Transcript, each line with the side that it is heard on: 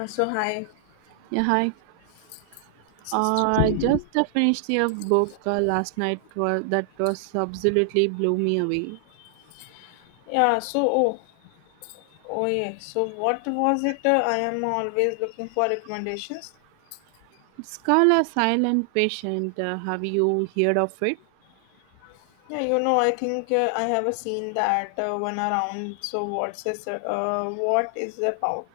left: So hi,
right: Yeah, hi.
left: sister.
right: I just finished a book last night that was absolutely blew me away.
left: Yeah, so oh, oh yeah. So what was it? I am always looking for recommendations.
right: It's called A Silent Patient. Have you heard of it?
left: Yeah, you know, I think I have a scene that one around. So what's this? What is about?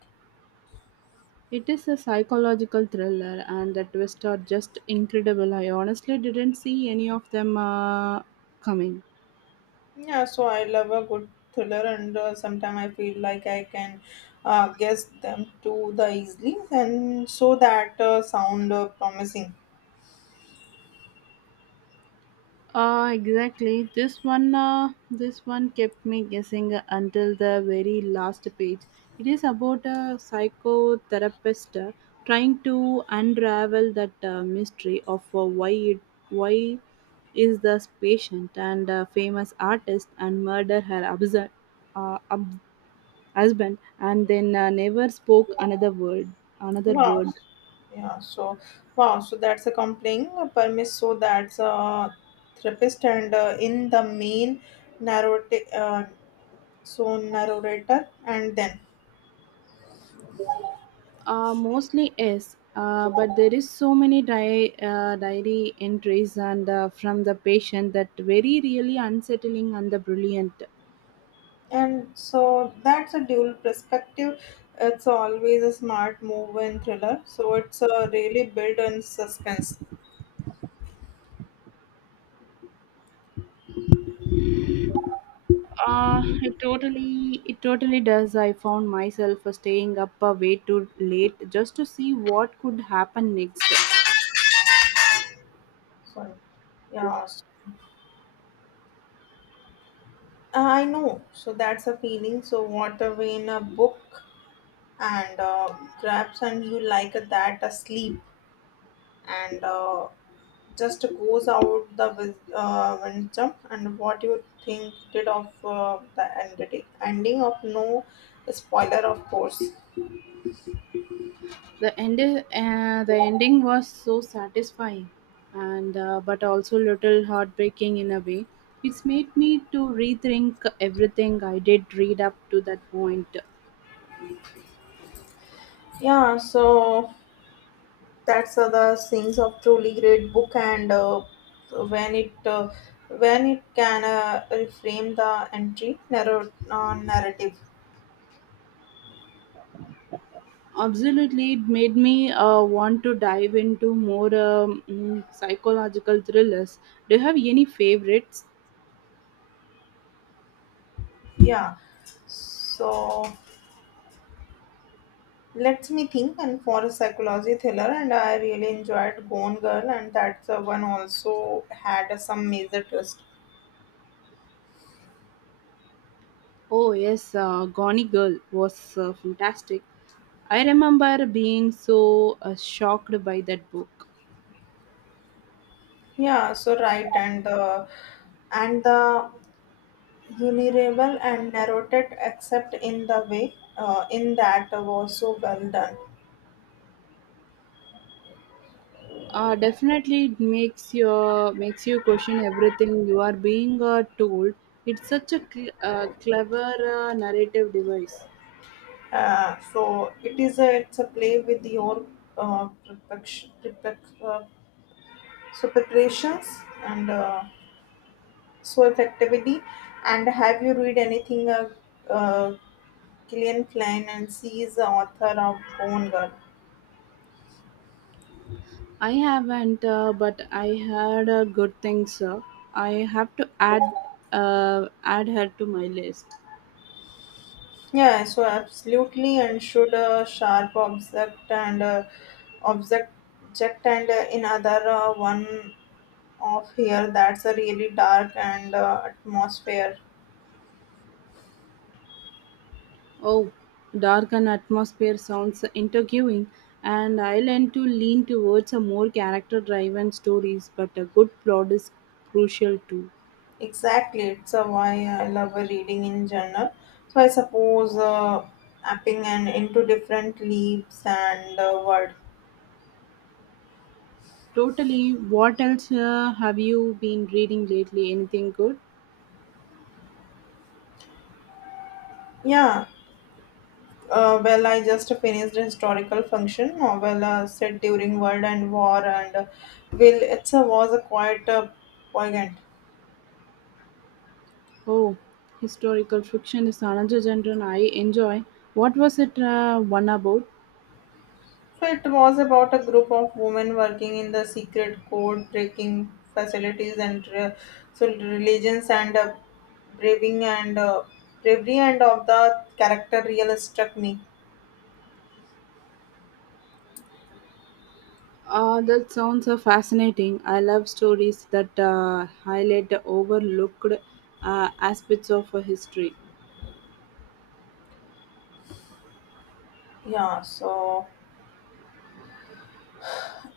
right: It is a psychological thriller, and the twists are just incredible. I honestly didn't see any of them coming.
left: Yeah, so I love a good thriller, and sometimes I feel like I can guess them too the easily, and so that sound promising.
right: Exactly. This one kept me guessing until the very last page. It is about a psychotherapist trying to unravel that mystery of uh, why is this patient and famous artist and murder her absurd, uh, ab- husband and then never spoke another word, another
left: Wow.
right: word.
left: Yeah, so wow, so that's a complaint permit. So that's a therapist, and in the main narrator, uh, narrator, and then
right: Mostly yes, but there is so many diary entries and from the patient that very really unsettling and the brilliant.
left: and so that's a dual perspective. It's always a smart move in thriller, so it's really built on suspense.
right: It totally does. I found myself staying up way too late just to see what could happen next.
left: Sorry, yeah, I know. So that's a feeling. So what a way in a book and grabs, and you like that asleep and. Just goes out the wisdom and what you think did of the ending of no spoiler, of course.
right: The ending was so satisfying, and but also little heartbreaking in a way. It's made me to rethink everything I did read up to that point.
left: Yeah, so that's the things of truly great book and when it uh, when it can reframe the entry narrative.
right: Absolutely, it made me want to dive into more psychological thrillers. Do you have any favorites?
left: Yeah, so let me think. And for a psychology thriller, and I really enjoyed Gone Girl, and that's the one also had some major twist.
right: Oh yes, Gone Girl was fantastic. I remember being so shocked by that book.
left: Yeah, so right, and the vulnerable and narrated, except in the way in that was so well done.
right: Definitely, it makes you question everything you are being told. It's such a clever narrative device.
left: So it's a play with your perfection, perfect, so preparations and so effectively. And have you read anything uh, Gillian Flynn, and she is the author of Gone Girl.
right: I haven't, but I heard good things. Uh, I have to add her to my list.
left: Yeah, so absolutely, and should sharp object and object object and in other one of here that's a really dark and atmosphere.
right: Oh, dark and atmosphere sounds intriguing, and I learn to lean towards a more character-driven stories, but a good plot is crucial too.
left: Exactly, it's why I love reading in general. So I suppose mapping and into different leaves and world.
right: Totally. What else have you been reading lately? Anything good?
left: Yeah. Well, I just finished a historical function novel set during World and War, and will it's a, was a quite poignant.
right: Oh, historical fiction is another genre I enjoy. What was it one about?
left: So it was about a group of women working in the secret code breaking facilities and so religions and braving and bravery and of the character really struck me.
right: That sounds fascinating. I love stories that highlight the overlooked aspects of history.
left: Yeah, so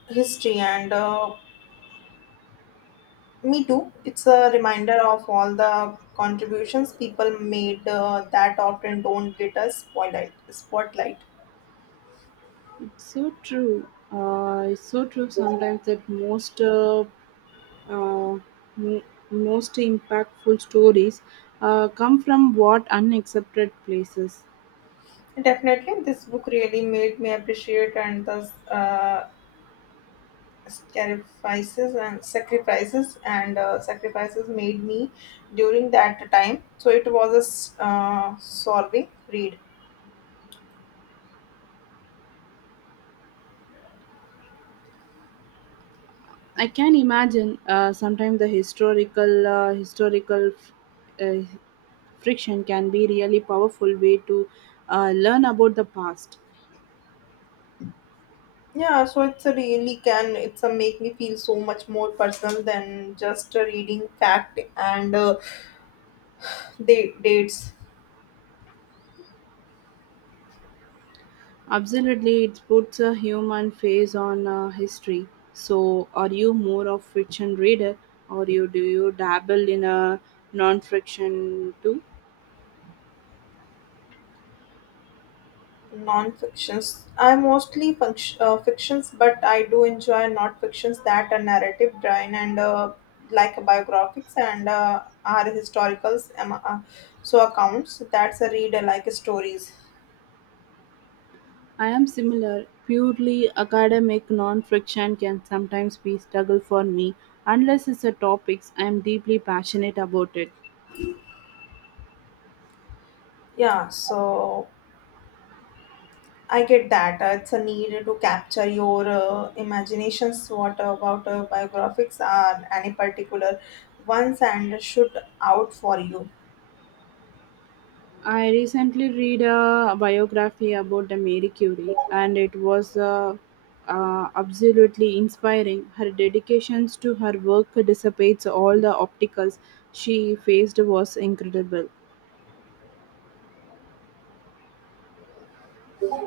left: history and me too. It's a reminder of all the contributions people made that often don't get a spotlight.
right: It's so true. It's so true sometimes that most uh, m- most impactful stories come from what unaccepted places.
left: Definitely, this book really made me appreciate and the sacrifices made me during that time. So it was a solving read.
right: I can imagine sometimes the historical uh, friction can be really powerful way to learn about the past.
left: Yeah, so it's a really can it's a make me feel so much more personal than just a reading fact and. They dates
right: Absolutely, it puts a human face on history. So, are you more of fiction reader, or you do you dabble in a non-fiction too?
left: non-fictions. I mostly function, fictions, but I do enjoy non-fictions that are narrative driven and like biographies and are historicals. So accounts that's a read I like stories.
right: I am similar. Purely academic non-fiction can sometimes be struggle for me, unless it's a topics I am deeply passionate about it.
left: Yeah, so I get that. It's a need to capture your imaginations. What about biographies are any particular ones and shoot out for you?
right: I recently read a biography about the Marie Curie, and it was absolutely inspiring. Her dedications to her work dissipates all the obstacles she faced was incredible.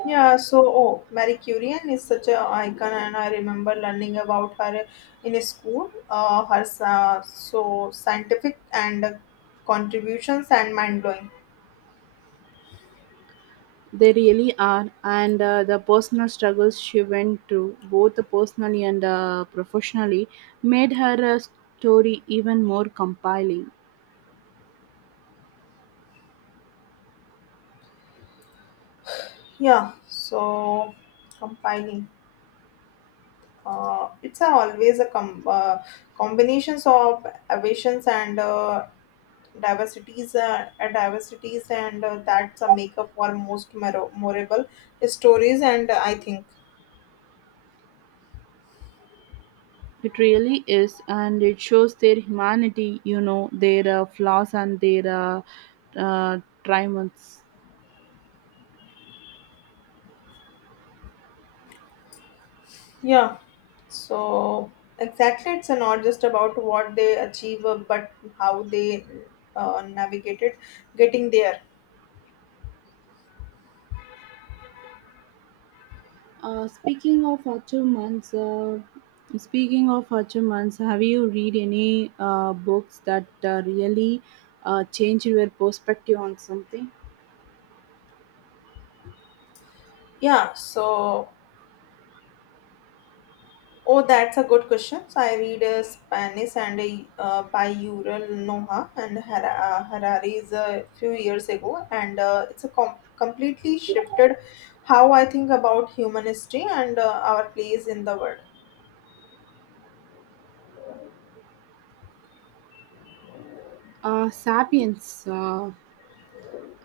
left: Oh, Marie Curie is such an icon, and I remember learning about her in school. Her scientific and contributions and mind blowing.
right: They really are, and the personal struggles she went through, both personally and professionally, made her story even more compelling.
left: Yeah, so compiling. It's a, always a combinations of aviations and and diversities, and that's a makeup for most memorable stories. And I think,
right: It really is, and it shows their humanity, you know, their flaws and their triumphs.
left: yeah. So exactly, it's not just about what they achieve, but how they navigated getting there.
right: Uh, speaking of achievements, uh, speaking of achievements, have you read any books that really changed your perspective on something?
left: Yeah. So oh, that's a good question. So I read Spanish and by Yuval Noah and Harari's a few years ago, and it's a completely shifted how I think about human history and our place in the world.
right: Sapiens.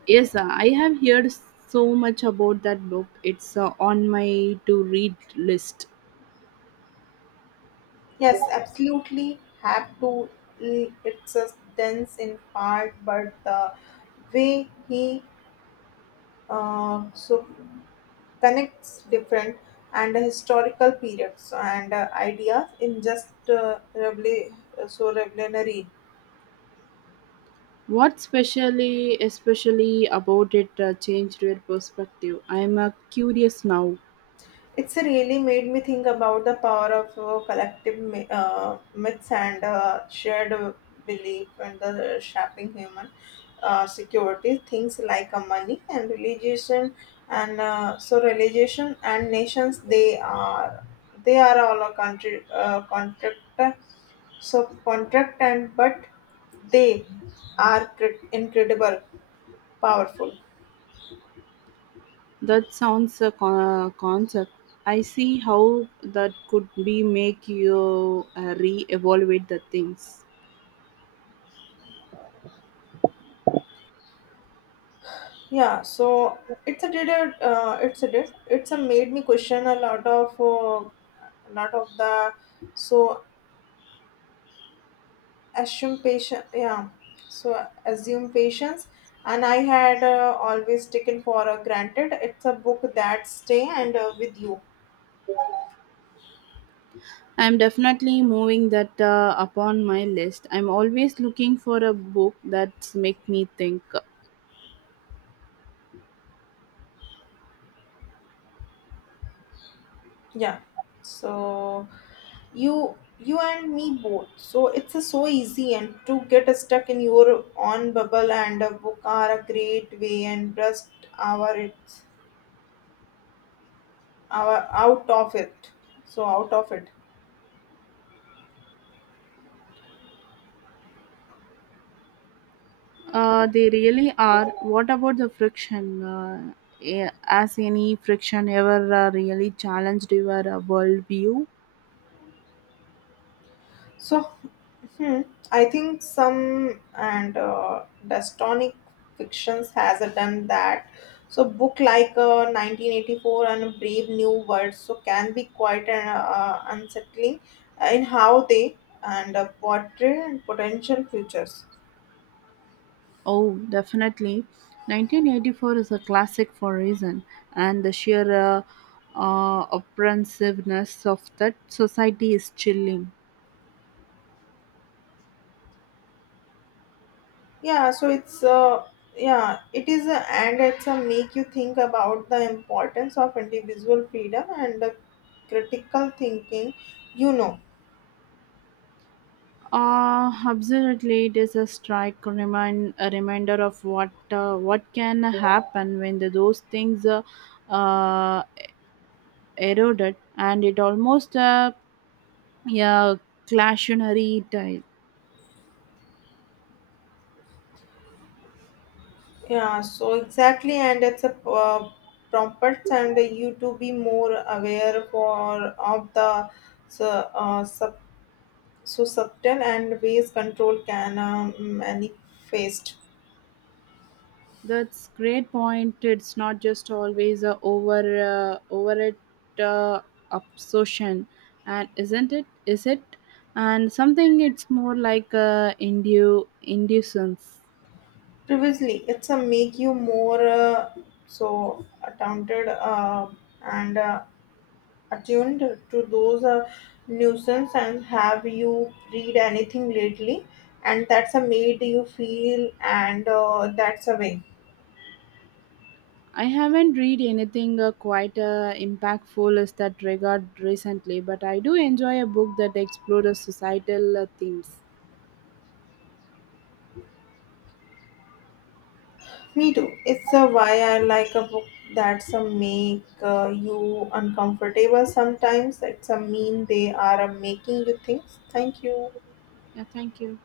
right: Yes, I have heard so much about that book. It's on my to read list.
left: Yes, absolutely have to. It's a dense in part, but the way he uh, so connects different and historical periods and ideas in just revolutionary.
right: Especially about it changed your perspective? I'm curious now.
left: It's really made me think about the power of collective myths and shared belief and the shaping human security. Things like money and religion and religion and nations they are all a country contract and but they are incredible powerful.
right: That sounds a concept. I see how that could be make you re-evaluate the things.
left: Yeah, so it's a did it's a made me question a lot of the so assume patient yeah so assume patience and I had always taken for granted it's a book that stay and with you.
right: I'm definitely moving that upon my list. I'm always looking for a book that make me think.
left: Yeah, so you and me both so it's a so easy and to get stuck in your own bubble and a book are a great way and just our it our out of it so out of it
right: They really are. What about the friction? Has any friction ever really challenged your worldview?
left: so hmm, I think some and dystonic fictions has done that so book like 1984 and brave new world so can be quite unsettling in how they and portray potential futures.
right: Oh, definitely. 1984 is a classic for a reason, and the sheer oppressiveness of that society is chilling.
left: Yeah, so it's yeah it is a, and it's a make you think about the importance of individual freedom and the critical thinking, you know.
right: Absolutely, it is a strike remind a reminder of what can happen when the, those things uh, eroded, and it almost yeah, classionary tale.
left: Yeah, so exactly and it's a prompts and you to be more aware for of the so, uh, sub, subtle and ways control can manifest
right: That's great point. It's not just always a over it absorption, and isn't it? Is it? And something it's more like a inducence.
left: previously it's a make you more attempted and attuned to those nuisance. And have you read anything lately and that's a made you feel and that's a way
right: I haven't read anything quite impactful as that regard recently, but I do enjoy a book that explores societal themes.
left: me too it's a why I like a book that's a make you uncomfortable sometimes it's a mean they are a making you things thank you.
right: Yeah, thank you.